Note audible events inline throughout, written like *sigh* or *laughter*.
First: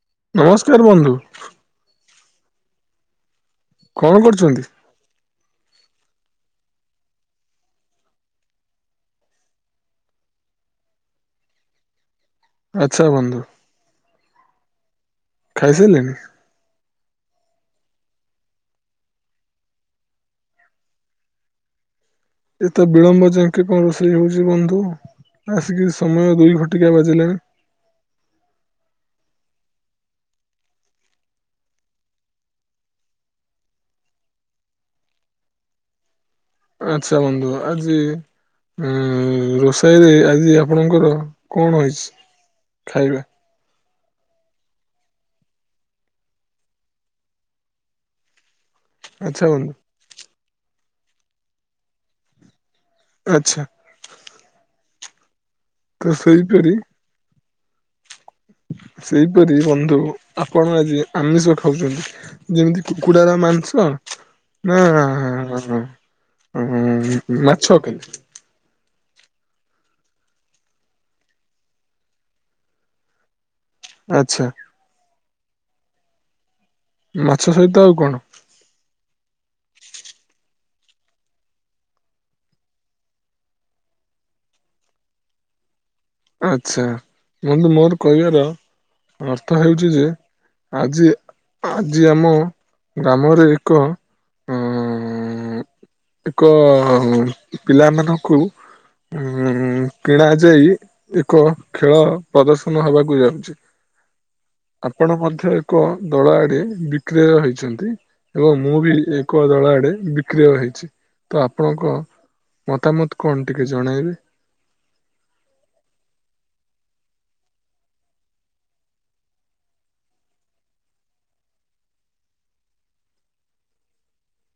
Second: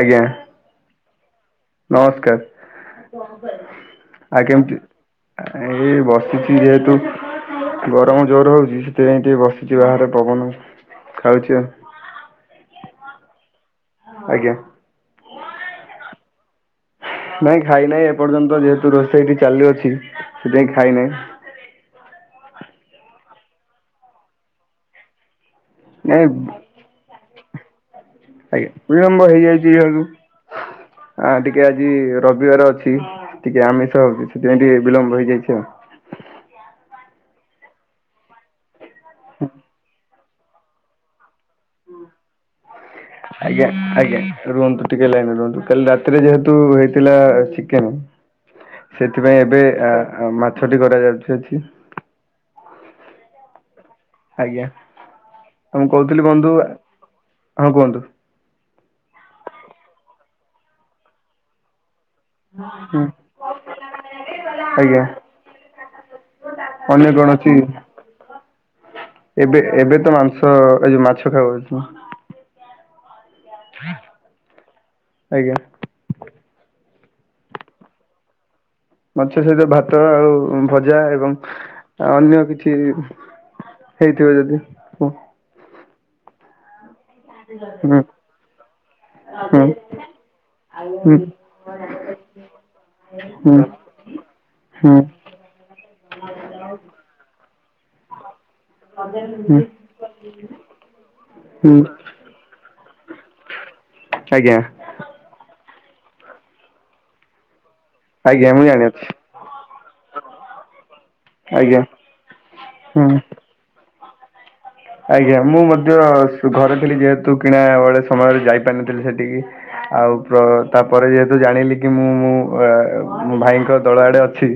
ଆଜ୍ଞା ନମସ୍କାର ବନ୍ଧୁ। ନମସ୍କାର କଣ କରୁଛନ୍ତି? *unintelligible* ଆ ଏଇ ବସିଛି ଯେହେତୁ ଗରମ ଜୋର ହଉଛି ସେଥିପାଇଁ ଟିକେ ବସିଛି ବାହାରେ। ପବନ ଖାଉଛି ଆଉ ଆଚ୍ଛା ବନ୍ଧୁ। ଆଜ୍ଞା ଖାଇ ସାରିଲେଣି? ନାଇଁ ଖାଇ ନାହିଁ ଏପର୍ଯ୍ୟନ୍ତ ଯେହେତୁ ରୋଷେଇଠି ଚାଲୁଅଛି ସେଥିପାଇଁ ଖାଇ ନାହିଁ। ଏତେ ବିଳମ୍ବ ଯାକେ କଣ ରୋଷେଇ ହଉଛି ବନ୍ଧୁ? ଆସିକି ନାଇଁ ସମୟ ଦୁଇ ଘଟିକା ବାଜିଲାଣି? ଆଜ୍ଞା ବିଳମ୍ବ ହେଇଯାଇଛି ଆ ଟିକେ ଆଜି ରବିବାର ଅଛି। ଟିକେ ଆମିଷ ହଉଛି ସେଥିପାଇଁ ଟିକେ ବିଳମ୍ବ ହେଇଯାଇଛି ଆଉ। ଆଚ୍ଛା ବନ୍ଧୁ ଆଜି ରୋଷେଇରେ ଆଜି ଆପଣଙ୍କର କଣ ହେଇଚି ଖାଇବା? ଆଜ୍ଞା ଆଜ୍ଞା ରୁହନ୍ତୁ ଟିକେ ଲାଇନରେ ରୁହନ୍ତୁ। କାଲି ରାତିରେ ଯେହେତୁ ହେଇଥିଲା ଚିକେନ ସେଥିପାଇଁ ଆଚ୍ଛା ଏବେ ବନ୍ଧୁ ଆ ଆ ମାଛଟି କରାଯାଉଛି ଅଛି। ଆଚ୍ଛା ଆଜ୍ଞା ମୁଁ ତ କହୁଥିଲି ବନ୍ଧୁ ସେଇପରି ହଁ କୁହନ୍ତୁ। ସେଇପରି ବନ୍ଧୁ ଆପଣ ଆଜି ଆମିଷ ଖାଉଛନ୍ତି। ଯେମିତି ହୁଁ କୁକୁଡାର ମାଂସ ନା ଆଜ୍ଞା ଅନ୍ୟ କଣ ହଁ ଅଛି ମାଛ କେମିତି? ଏବେ ଏବେ ତ ମାଂସ ଏ ଯୋଉ ମାଛ ଖାଉ ଅଛୁ। *inaudible* ଆଚ୍ଛା। ଆଜ୍ଞା। ମାଛ ସହିତ ଆଉ କଣ? ମାଛ ସହିତ ଭାତ ଆଉ ଭଜା ଏବଂ ଅନ୍ୟ କିଛି ହେଇଥିବ ଯଦି ହୁଁ ଆଛା ବନ୍ଧୁ ମୋର ହୁଁ କହିବାର ହୁଁ ଅର୍ଥ ହୁଁ ହେଉଛି ଯେ ଆଜି ଆଜି ଆମ ଗ୍ରାମରେ ହୁଁ ଏକ ହୁଁ ଅଁ ଏକ ପିଲାମାନଙ୍କୁ ଉ ହୁଁ କିଣା ଯାଇ ଏକ ହୁଁ ଖେଳ ପ୍ରଦର୍ଶନ ହେବାକୁ ଯାଉଛି। ଆଜ୍ଞା। ଆପଣ ମଧ୍ୟ ଏକ ଦଳ ଆଡେ ବିକ୍ରୟ ହେଇଛନ୍ତି। ଆଜ୍ଞା ଏବଂ ମୁଁ ବି ଜାଣିଅଛି ଏକ ଦଳ ଆଡେ ବିକ୍ରିୟ ହେଇଛି। ତ ଆଜ୍ଞା ଆପଣଙ୍କ ହୁଁ ମତାମତ କଣ ଟିକେ ଜଣାଇବେ? ଆଜ୍ଞା ମୁଁ ମଧ୍ୟ ସ ଘରେ ଥିଲି ଯେହେତୁ କିଣା ବେଳେ ସମୟରେ ଯାଇପାରିନଥିଲି ସେଠିକି। ଆଉ ତାପରେ ଯେହେତୁ ଜାଣିଲି କି ମୁଁ ମୁଁ ମୋ ଭାଇଙ୍କ ଦଳ ଆଡେ ଅଛି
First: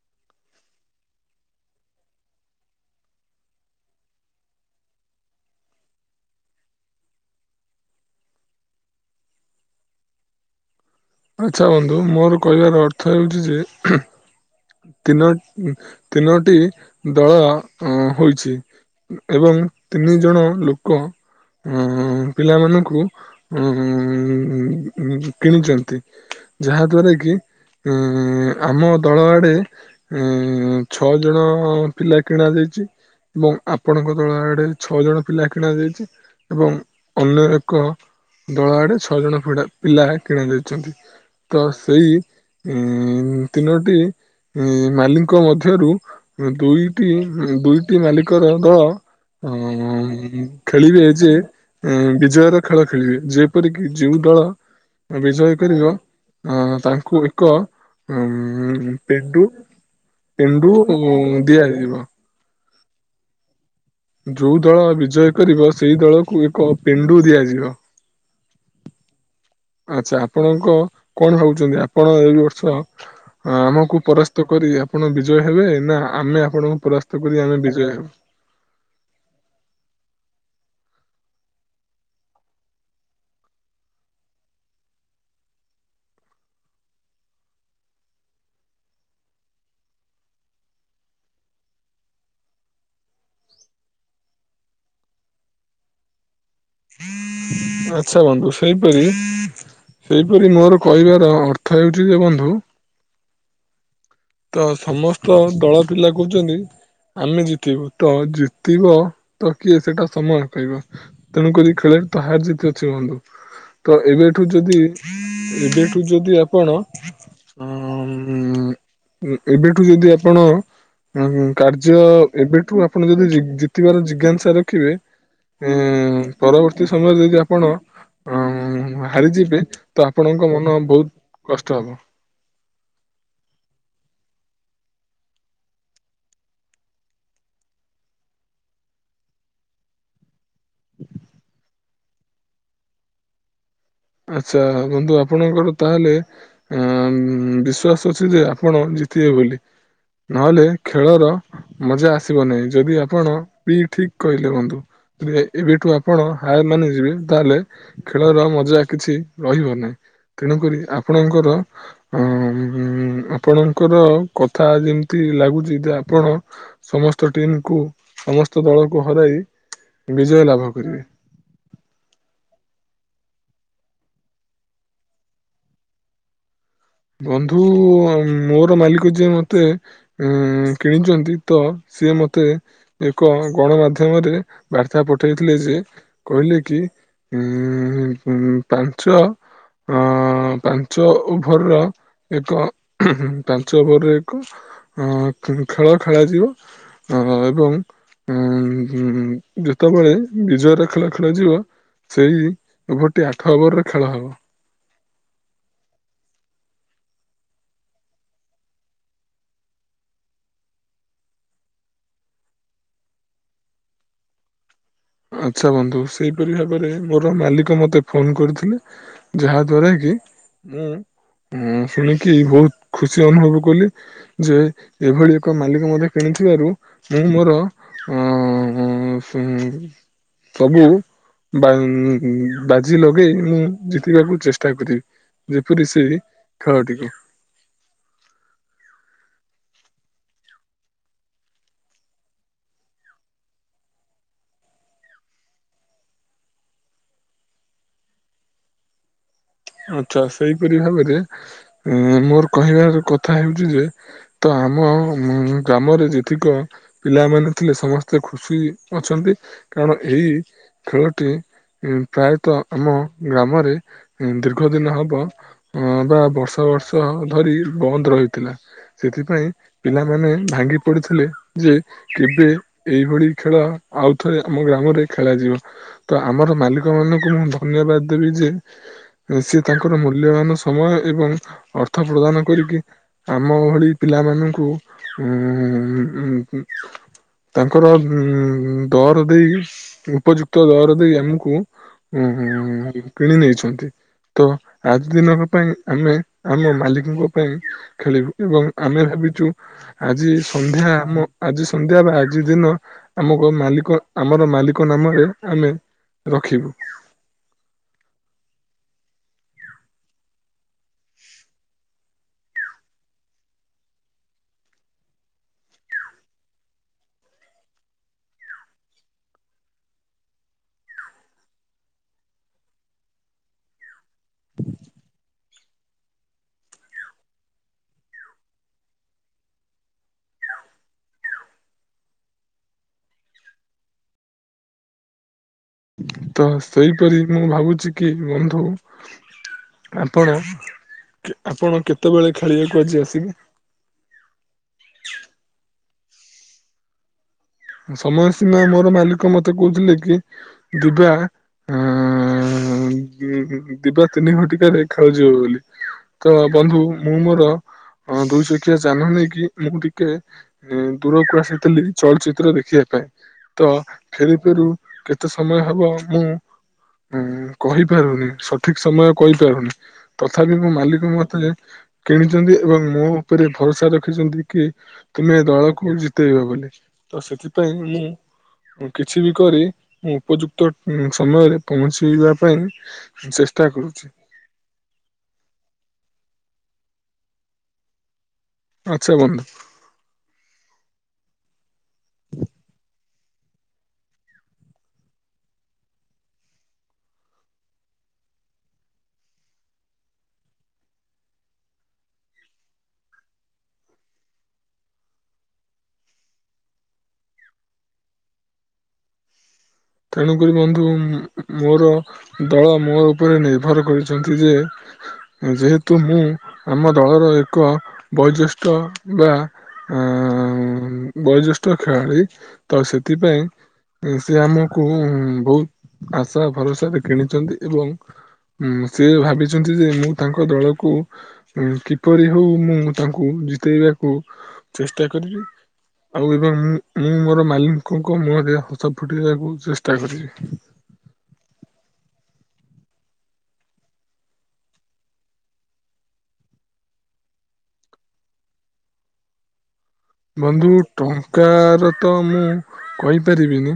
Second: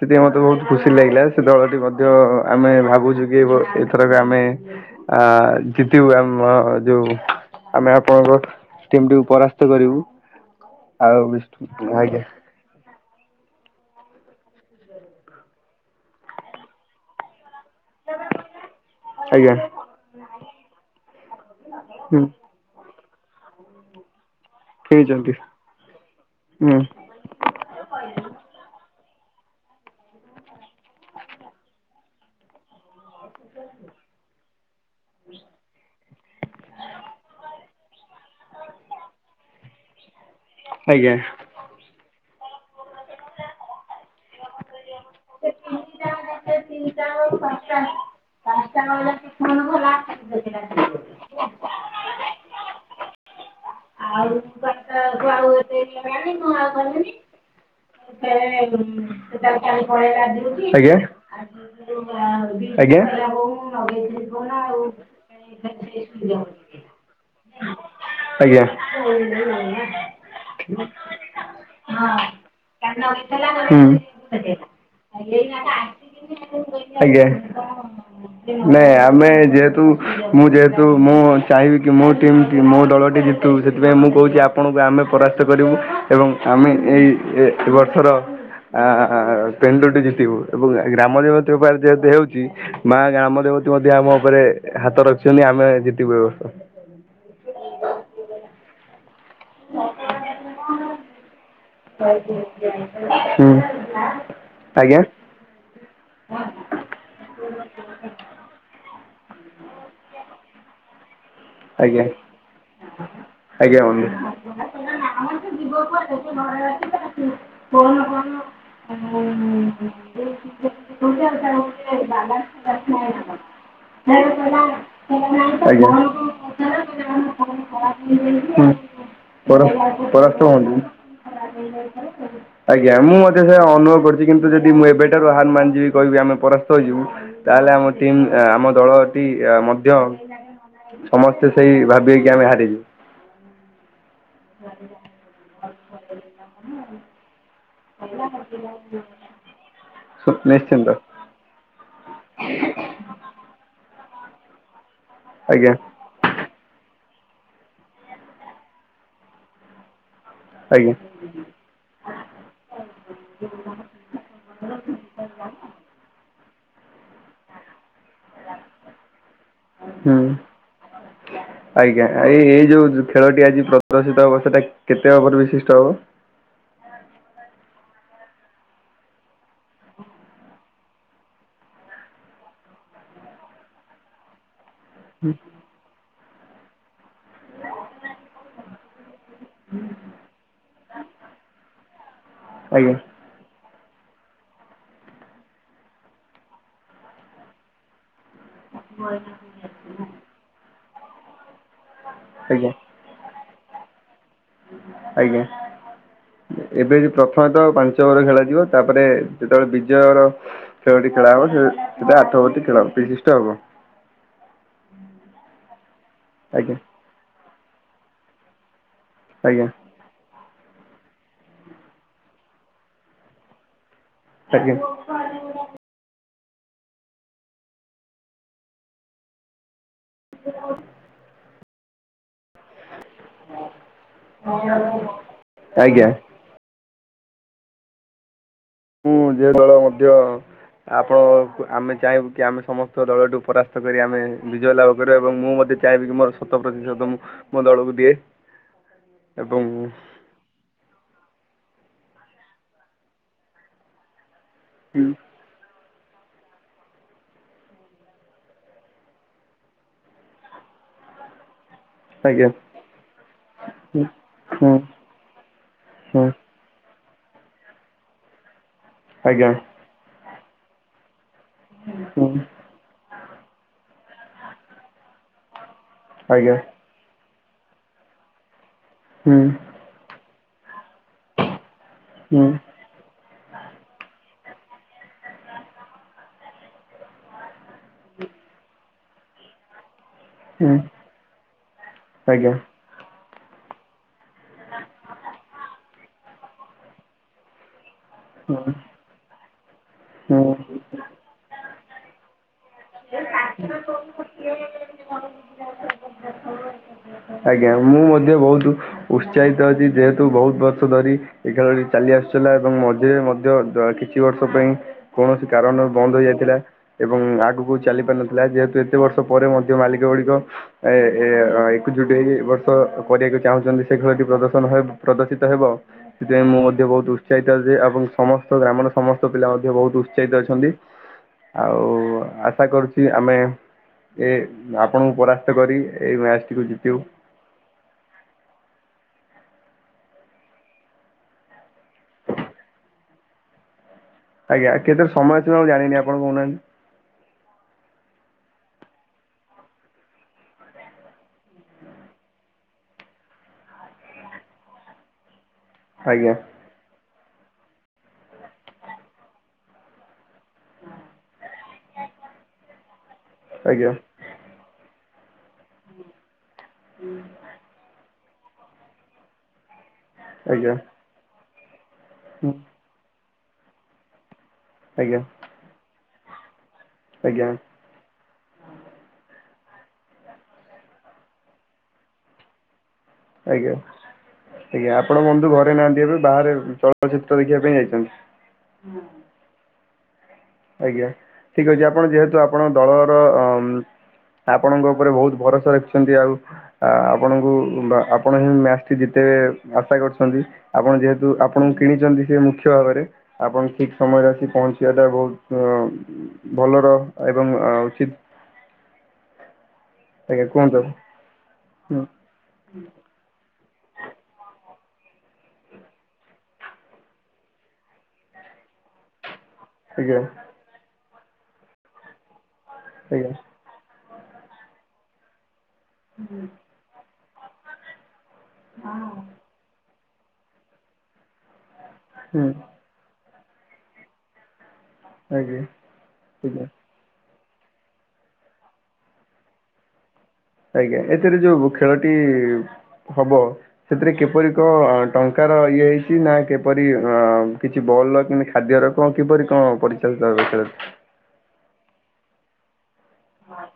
ସେଥିି ମତେ ବହୁତ ଖୁସି ଲାଗିଲା ସେ ଦଳଟି ମଧ୍ୟ ଆମେ ଭାବୁଛୁ କି ମ୍ ଏଥରକ ଆମେ ଆ ଜିତିବୁ ଆମ ଯୋଉ ଆମେ ଆପଣଙ୍କ ଟିମଟିକୁ ପରାସ୍ତ କରିବୁ ଆଉ ବି ଆଚ୍ଛା ବନ୍ଧୁ ଆଜ୍ଞା। ମୋର କହିବାର ଅର୍ଥ ହେଉଛି ଯେ ତିନୋ ତିନୋଟି ଦଳ ଅ ହୋଇଛି ଆଜ୍ଞା ଏବଂ ତିନି ଜଣ ଲୋକ ହୁଁ ଉ ପିଲାମାନଙ୍କୁ କିଣିଛନ୍ତି ଉ କିଣିଛନ୍ତି? ହୁଁ ଯାହା ଦ୍ଵାରା କି ଉଁ ଆମ ଦଳ ଆଡେ ଉଁ ଛଅ ଜଣ ପିଲା କିଣା ଯାଇଛି? ଏବଂ ଆପଣଙ୍କ ଦଳ ଆଡେ ଛଅ ଜଣ ପିଲା କିଣା ଯାଇଛି ଏବଂ ଅନ୍ୟ ଏକ ଦଳ ଆଡେ ଛଅ ଜଣ ପିଲା କିଣାଯାଇଛନ୍ତି। ଆଜ୍ଞା ତ ସେଇ ଇ ତିନୋଟି ଏ ମାଲଙ୍କ ମଧ୍ୟରୁ ଦୁଇଟି ଦୁଇଟି ମାଲିକର ଦଳ ଉଁ ଖଳିବେ ଯେ ଅ ବିଜୟର ଖେଳ ଖେଳିବେ ଯେପରିକି ଯୋଉ ଦଳ ଆ କୁ ଆଉ ହେଇ ପାରିବ ଅ ତାଙ୍କୁ ଏକ ଉଁ ପେଟୁ ପେଣ୍ଡୁ ଦିଆଯିବ। ଆଜ୍ଞା। ଯୋଉ ଦଳ ବିଜୟ କରିବ ସେଇ ଦଳକୁ ଏକ ପେଣ୍ଡୁ ଦିଆଯିବ। ଆଜ୍ଞା। ଆଛା ଆପଣଙ୍କ କଣ ଭାବୁଛନ୍ତି ଆପଣ ଏଇ ବର୍ଷ ଆମକୁ ପରାସ୍ ସ୍ତ କରି ଆପଣ ବିଜୟ ହେବେ ନା ଆମେ ଆପଣଙ୍କୁ ପରାସ୍ତ ଆଜ୍ଞା। କରି ଆମେ ବିଜୟ ହେବୁ? ନାଇଁ ଆମେ ଯେହେତୁ ମୁଁ ଯେହେତୁ ମୁଁ ଚାହିଁବି କି ମୋ ଟିମ ମୋ ଦଳଟି ଜି ତୁ ସେଥିପାଇଁ ମୁଁ କହୁଛି ଆପଣଙ୍କୁ ଆମେ ପରାସ୍ତ କରିବୁ ଏବଂ ଆମେ ଏଇ ଏଇ ବର୍ଷର ଆ ପେଣ୍ଡୁଟି ଜିତିବୁ ଏବଂ ଗ୍ରାମ ଦେବତୀଙ୍କ ପାଖରେ ଯେହେତୁ ହଉଛି ମା ଗ୍ରାମ ଦେବତୀ ମଧ୍ୟ ଆମ ଉପରେ ହାତ ରଖିଛନ୍ତି ଆମେ ଜିତିବୁ ଏ ବର୍ଷ। ଆଛା ବନ୍ଧୁ ସେପରି ସେହିପରି ମୋର କହିବାର ଅର୍ଥ ହେଉଛି ଯେ ବନ୍ଧୁ ହୁଁ। ତ ଆଜ୍ଞା ସମସ୍ତ ଦଳ ପିଲା କହୁଛନ୍ତି ଆମେ ଜିତିବୁ, ତ ଜିତିବ ତ କିଏ ସେଇଟା ସମୟ କହିବ। ତେଣୁକରି ଆଜ୍ଞା ଖେଳରେ ତ ହାର ଜିତି ଅଛି ବନ୍ଧୁ। ଆଜ୍ଞା ତ ବନ୍ଧୁ। ଏବେଠୁ ଯଦି ଏବେଠୁ ଯଦି ଆପ କଣ ଅମ ଏବେଠୁ ଯଦି ଆପଣ। କାର୍ଯ୍ୟ, ଏବେଠୁ ଆପଣ ଯଦି ଜି ଜିତିବାର ଜିଜ୍ଞାସା ରଖିବେ ଆଜ୍ଞା *inaudible* *inaudible* ଉଁ ପରବର୍ତ୍ତୀ ସମୟରେ ଯଦି ଆପଣ ଅଁ ହାରିଯିବେ ତ ଆପଣଙ୍କ ମନ ବହୁତ କଷ୍ଟ ହବ। ଆଜ୍ଞା ମୁଁ ମଧ୍ୟ ସେଆ ଅନୁଭବ କରଛି। କିନ୍ତୁ ଯଦି ମୁଁ ଏବେଠାରୁ ଆହାନମାନ ଯିବି କହିବି ଆମେ ପରାସ୍ତ ହୋଇଯିବୁ ତାହେଲେ ଆମ ଟିମ୍ ଆମ ଦଳଟି ମଧ୍ୟ *inaudible* ସମସ୍ତେ ସେଇ ଭାବି ହେଇକି ଆମେ ହାରିଯିବୁ। ଆଛା ବନ୍ଧୁ ଆପଣଙ୍କର ତାହେଲେ ବିଶ୍ଵାସ ଶ୍ୱାସ ଆପଣ ଜିତିବେ ବୋଲି ନହେଲେ ନିଶ୍ଚିନ୍ତ ଖେଳ ଳର ମଜା ଆସିବ ନାହିଁ। ଯଦି ଆପଣ ପିଇ ଠିକ କହିଲେ ବନ୍ଧୁ ଆଜ୍ଞା ଏବେଠୁ ଆ ଆପଣ ହାର ମାନିଯିବେ ତାହେଲେ ଖେଳର ମଜା କିଛି ରହିବ ନାହିଁ। ତେଣୁକରି ଆଜ୍ଞା ଆପଣଙ୍କର ଅମ ଆପଣଙ୍କର କଥା ଯେମିତି ଲାଗୁଛି ଯେ ଆପଣ ସମସ୍ତ ଟିମ୍ କୁ ସମସ୍ତ ଦଳକୁ ହରାଇ ହୁଁ ବିଜୟ ଲାଭ କରିବେ। ଆଜ୍ଞା ଏ ଏଇ ଯୋଉ ଖେଳ ଟି ଆଜି ପ୍ରଦର୍ଶିତ ହବ ସେଟା କେତେ ଓଭର ବିଶିଷ୍ଟ ହବ? ବନ୍ଧୁ ମୋର ମାଲିକ ଯିଏ ମତେ ଉଁ କିଣିଛନ୍ତି ତ ସିଏ ମତେ ଏକ ଗଣମାଧ୍ୟମରେ ବାର୍ତ୍ତା ପଠାଇଥିଲେ ଯେ କହିଲେ କି ଉଁ-ଉଁ ପାଞ୍ଚ ଅ ପାଞ୍ଚ ଓଭର ର ଏକ ଆଜ୍ଞା ଉଁହୁଁ ପାଞ୍ଚ ଓଭରର ଏକ ଅଂ ଖେଳ ଖେଳାଯିବ ଅଂ ଏବଂ ଉଁ ଯେତେବେଳେ ବିଜୟର ଖେଳ ଖେଳାଯିବ ସେଇ ଆଜ୍ଞା ଓଭରଟି ଆଠ ଓଭରରେ ଖେଳ ହବ। ଆଜ୍ଞା ଏବେ ପ୍ରଥମେ ତ ପାଞ୍ଚ ଓଭର ଖେଳାଯିବ ତାପରେ ଯେତେବେଳେ ବିଜୟର ଖେଳଟି ଖେଳା ହେବ ସେ ସେ ଆଠ ଓଭର ଟି ଖେଳ ବିଶିଷ୍ଟ ହେବ। ଆଚ୍ଛା ବନ୍ଧୁ ସେହିପରି ଆଜ୍ଞା ଭାବରେ ମୋର ମାଲିକ ମୋତେ ଫୋନ୍ କରିଥିଲେ। ଯାହା ଆଜ୍ଞା ଦ୍ବାରା କି ମୁଁ ହଁ ଶୁଣିକି ବହୁତ ଖୁସି ଅନୁଭବ କଲି ଯେ ଆଜ୍ଞା ଏଭଳି ଏକ ମାଲିକ ମଧ୍ୟ କିଣିଥିବାରୁ ମୁଁ ମୋର ଅଂ-ଅଂ ସବୁ ବା ବାଜି ଲଗେଇ ମୁଁ ଜିତିବାକୁ ଚେଷ୍ଟା କରିବି। ଯେପରି ସେ ଆଜ୍ଞା ଖେଳଟିକୁ ମୁଁ ଯେ ଦଳ ମଧ୍ୟ ଆପଣ ଆମେ ଚାହିଁବୁ କି ଆମେ ସମସ୍ତ ଦଳଠୁ ପରାସ୍ତ କରି ଆମେ ବିଜୟ ଲାଭ କରିବୁ ଏବଂ ମୁଁ ମଧ୍ୟ ଚାହିବ କିି ମୋର ଶତ ପ୍ରତିଶତ ମୁଁ ମୋ ଦଳକୁ ଦିଏ। ଏବଂ ଆଚ୍ଛା ସେଇପରି ଭାବରେ ମୋର କହିବାର କଥା ହଉଛି ଯେ ତ ଆମ ଗ୍ରାମରେ ଯେତିକ ପିଲାମାନେ ଥିଲେ ସମସ୍ତେ ଖୁସି ଅଛନ୍ତି କାରଣ ଏଇ ଖେଳଟି ଆଜ୍ଞା ପ୍ରାୟତଃ ଆମ ଗ୍ରାମରେ ହୁଁ ଦୀର୍ଘ ହୁଁ ଦିନ ହବ ବା ହୁଁ ବର୍ଷ ବର୍ଷ ଧରି ବନ୍ଦ ରହିଥିଲା। ସେଥିପାଇଁ ଆଜ୍ଞା ପିଲାମାନେ ଭାଙ୍ଗି ପଡ଼ିଥିଲେ ଯେ ହୁଁ କେବେ ଏଇଭଳି ଖେଳ ଆଉଥରେ ଆମ ଗ୍ରାମରେ ଖେଳାଯିବ। ତ ଆମର ଆଜ୍ଞା ମାଲି କ ମାନଙ୍କୁ ମୁଁ ଧନ୍ୟବାଦ ଦେବି ଯେ ହୁଁ ସେ ତାଙ୍କ ହୁଁ ଙ୍କର ମୂଲ୍ୟବାନ ସମୟ ଏବଂ ଅର୍ଥ ପ୍ରଦାନ କରିକି ଆମ ଭଳି ପିଲାମାନଙ୍କୁ ତାଙ୍କର ଉ ଦର ଦେଇ ଉପଯୁକ୍ତ ଉତ ଦର ଦେଇ ଆମକୁ ଉ ହୁଁ ଆଜ୍ଞା କିଣି ନେଇଛନ୍ତି ତ ଆଜି ଦିନକ ପାଇଁ ଆମେ ଆମ ମାଲିକଙ୍କ ପାଇଁ ଖେଳିବୁ ଏବଂ ହୁଁ ଆମେ ଭାବିଛୁ ଆଜି ହୁଁ ସନ୍ଧ୍ୟା ଆମ ଆଜି ସନ୍ଧ୍ୟା ବା ଆଜି ଦିନ ଆମକୁ ମାଲିକ ଆମର ମାଲିକ ନାମରେ ଆମେ ରଖିବୁ ଆଜ୍ଞା ମୁଁ ମଧ୍ୟ ବହୁତୁ ଉତ୍ସାହିତ ଅଛି ଯେହେତୁ ବହୁତ ବର୍ଷ ଧରି ଏ ଖେଳଟି ଚାଲି ଆସୁଥିଲା ଏବଂ ରେ ମଧ୍ୟ କିଛି ବର୍ଷ ପାଇଁ କୌଣସି କାରଣରୁ ବନ୍ଦ ହୋଇଯାଇଥିଲା ଏବଂ ଆଗକୁ ଚାଲି ପାରିନଥିଲା ଯେହେତୁ ଏତେ ବର୍ଷ ପରେ ମଧ୍ୟ ମାଲିକ ଗୁଡିକ ଏ ଏ ଏକଜୁଟ ହେଇକି ବର୍ଷ କରିବାକୁ ଚାହୁଁଛନ୍ତି ସେ ଖେଳଟି ପ୍ରଦର୍ଶନ ପ୍ରଦର୍ଶିତ ହେବ ସେଥିପାଇଁ ମୁଁ ମଧ୍ୟ ବହୁତ ଉତ୍ସାହିତ ଏ ଏବଂ ସମସ୍ତ ଗ୍ରାମର ସମସ୍ତ ପିଲା ମଧ୍ୟ ବହୁତ ଉତ୍ସାହିତ ଅଛନ୍ତି ଆଉ ଆଶା କରୁଛି ଆମେ ଏ ଆପଣଙ୍କୁ ପରା କରି ଏଇ ତ ମ୍ୟାଚଟିକୁ ଜିତିବୁ ସେହିପରି ମୁଁ ଭାବୁଛି କି ବନ୍ଧୁ ଆପଣ ଆପଣ କେତେବେଳେ ଖେଳିବାକୁ ଆଜି ଆସିବେ? ଆଜ୍ଞା କେତେ ସମୟ ଥିବ ମୁଁ ଜାଣିନି ଆପଣ କହୁନାହାନ୍ତି ସମୟ ସୀମା ମୋର ମାଲିକ ମୋତେ କହୁଥିଲେ କି ଦିବା- ହଁ ଦିବା ତିନି ଘଟିକାରେ ଖେଳା ଯିବ ବୋଲି ଆଜ୍ଞା ତ ବନ୍ଧୁ ମୁଁ ମୋର ଦୁଇ ଚକିଆ ଯାନ ନେଇକି ମୁଁ ଟିକେ ଦୂରକୁ ଆସିଥିଲି ଚଳଚିତ୍ର ଦେଖିବା ପାଇଁ ତ ଆଜ୍ଞା ଫେରୁ ଫେରୁ କେତେ ସମୟ ହବ ମୁଁ ହୁଁ କହିପାରୁନି ସଠିକ ସମୟ କହିପାରୁନି ତଥାପି ମୋ ଆଜ୍ଞା ମାଲିକ ମୋତେ କିଣିଛନ୍ତି ହୁଁ ଏବଂ ମୋ ଉପରେ ଭରସା ରଖିଛନ୍ତି କି ଆଜ୍ଞା ତମେ ଦଳକୁ ଜିତେଇବ ବୋଲି ତ ଆଜ୍ଞା ସେଥିପାଇଁ ମୁଁ କିଛି ବି କରି ମୁଁ ଉପଯୁକ୍ତ ସମୟରେ ପହଞ୍ଚିବା ପାଇଁ ଚେଷ୍ଟା ଆଜ୍ଞା କରୁଛି ଆଜ୍ଞା ଆପଣ ବନ୍ଧୁ ଘରେ ନାହାନ୍ତି ଏବେ ବାହାରେ ଚଳଚିତ୍ର ଦେଖିବା ପାଇଁ ଯାଇଛନ୍ତି ଆଚ୍ଛା ବନ୍ଧୁ ଆଜ୍ଞା ଠିକ ଅଛି ଆପଣ ଯେହେତୁ ଆପଣ ଦଳର ଆପଣଙ୍କ ଉପରେ ବହୁତ ଭରସା ରଖିଛନ୍ତି ଆଉ ଆ ଆପଣଙ୍କୁ ଆପଣ ସେ ମ୍ୟାଚଟି ଜିତେଇବେ ଆଶା କରିଛନ୍ତି ଆପଣ ଯେହେତୁ ଆପଣଙ୍କୁ କିଣିଛନ୍ତି ସେ ମୁଖ୍ୟ ଭାବରେ ଆପଣ ଠିକ ସମୟରେ ଆସି ପହଞ୍ଚିବାଟା ବହୁତ ବୋଲର ଏବଂ ଉଚିତ ଆଜ୍ଞା ତେଣୁକରି କୁହନ୍ତୁ ବନ୍ଧୁ ମୋର ହୁଁ ଦଳ ମୋ ଉପରେ ନିର୍ଭର କରିଛନ୍ତି ଯେ ଯେହେତୁ ମୁଁ ଆମ ଦଳର ଏକ ବୟୋଜ୍ୟେଷ୍ଠ ବା ଆ ଆଜ୍ଞା ବୟୋଜ୍ୟେଷ୍ଠ ଖେଳାଳି ତ ଆଜ୍ଞା ସେଥିପାଇଁ ସେ ଆମକୁ ବହୁତ ଆଶା ଭରସା ଦେଖେଇ ଦେଇଛନ୍ତି ଏବଂ ହୁଁ ସେ ଭାବିଛନ୍ତି ଯେ ମୁଁ ତାଙ୍କ ଦଳକୁ କିପରି ହଉ ହୁଁ ମୁଁ ତାଙ୍କୁ ଜିତେଇବାକୁ ଚେଷ୍ଟା କରିବି ଆଜ୍ଞା ଆଉ ଏବଂ ଆଜ୍ଞା ମୁଁ ମୁଁ ମୋର ମାଲିକଙ୍କ ମୁହଁରେ ହସ ଫୁଟେଇବାକୁ ଚେଷ୍ଟା କରିବି ଆଜ୍ଞା ଏଥିରେ ଯୋଉ ଖେଳଟି ହବ ସେଥିରେ କିପରି କ ଟଙ୍କାର ଇଏ ହେଇଛି ନା କିପରି ଅ କିଛି ବଲର କିମିତି ଖାଦ୍ୟର କଣ କିପରି କଣ ପଡିଛି ବନ୍ଧୁ ଟଙ୍କାର ତ ମୁଁ କହିପାରିବିନି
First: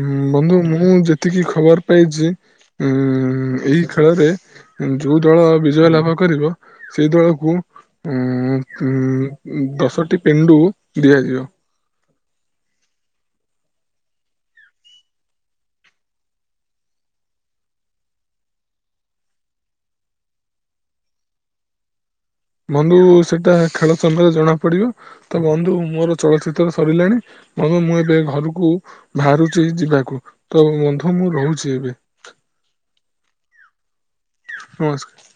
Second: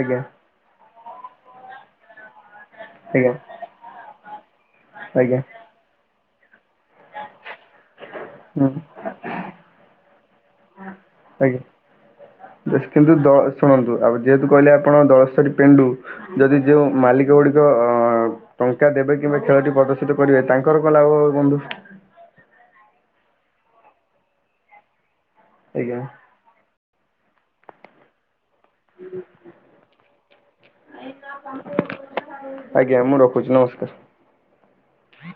ଆଜ୍ଞା ବନ୍ଧୁ ମୁଁ ଯେତିକି ଖବର ପାଇଛି ଉଁ ଆଜ୍ଞା ଏଇ ଖେଳରେ ଯୋଉ ଆଜ୍ଞା ଦଳ ଲାଭ କରିବ ସେଇ ଦଳକୁ ଉ ହୁଁ ଉ ଦଶଟି ପେଣ୍ଡୁ ଦିଆଯିବ ଆଜ୍ଞା ବେଶ କିନ୍ତୁ ଦ ଶୁଣନ୍ତୁ ଆଉ ଯେହେତୁ କହିଲେ ଆପଣ ଦଶଟି ପେଣ୍ଡୁ ଯଦି ଯୋଉ ମାଲିକ ଗୁଡିକ ଅ ଟଙ୍କା ଦେବେ କିମ୍ବା ଖେଳଟି ପ୍ରଦର୍ଶିତ କରିବେ ତାଙ୍କର କଣ ଲାଭ ହବ ବନ୍ଧୁ? ବନ୍ଧୁ ସେଇଟା ଖେଳ ସମୟରେ ଜଣା ପଡିବ ତ ବନ୍ଧୁ ଆଜ୍ଞା ମୋର ଚଳଚି ତ୍ର ସରିଲାଣି ବୁ ମୁଁ ଏବେ ଘରକୁ ବାହାରୁଛି ଯିବାକୁ ତ ବନ୍ଧୁ ମୁଁ ରହୁଛି ଏବେ। ଆଜ୍ଞା ମୁଁ ରଖୁଛି ନମସ୍କାର। ନମସ୍କାର।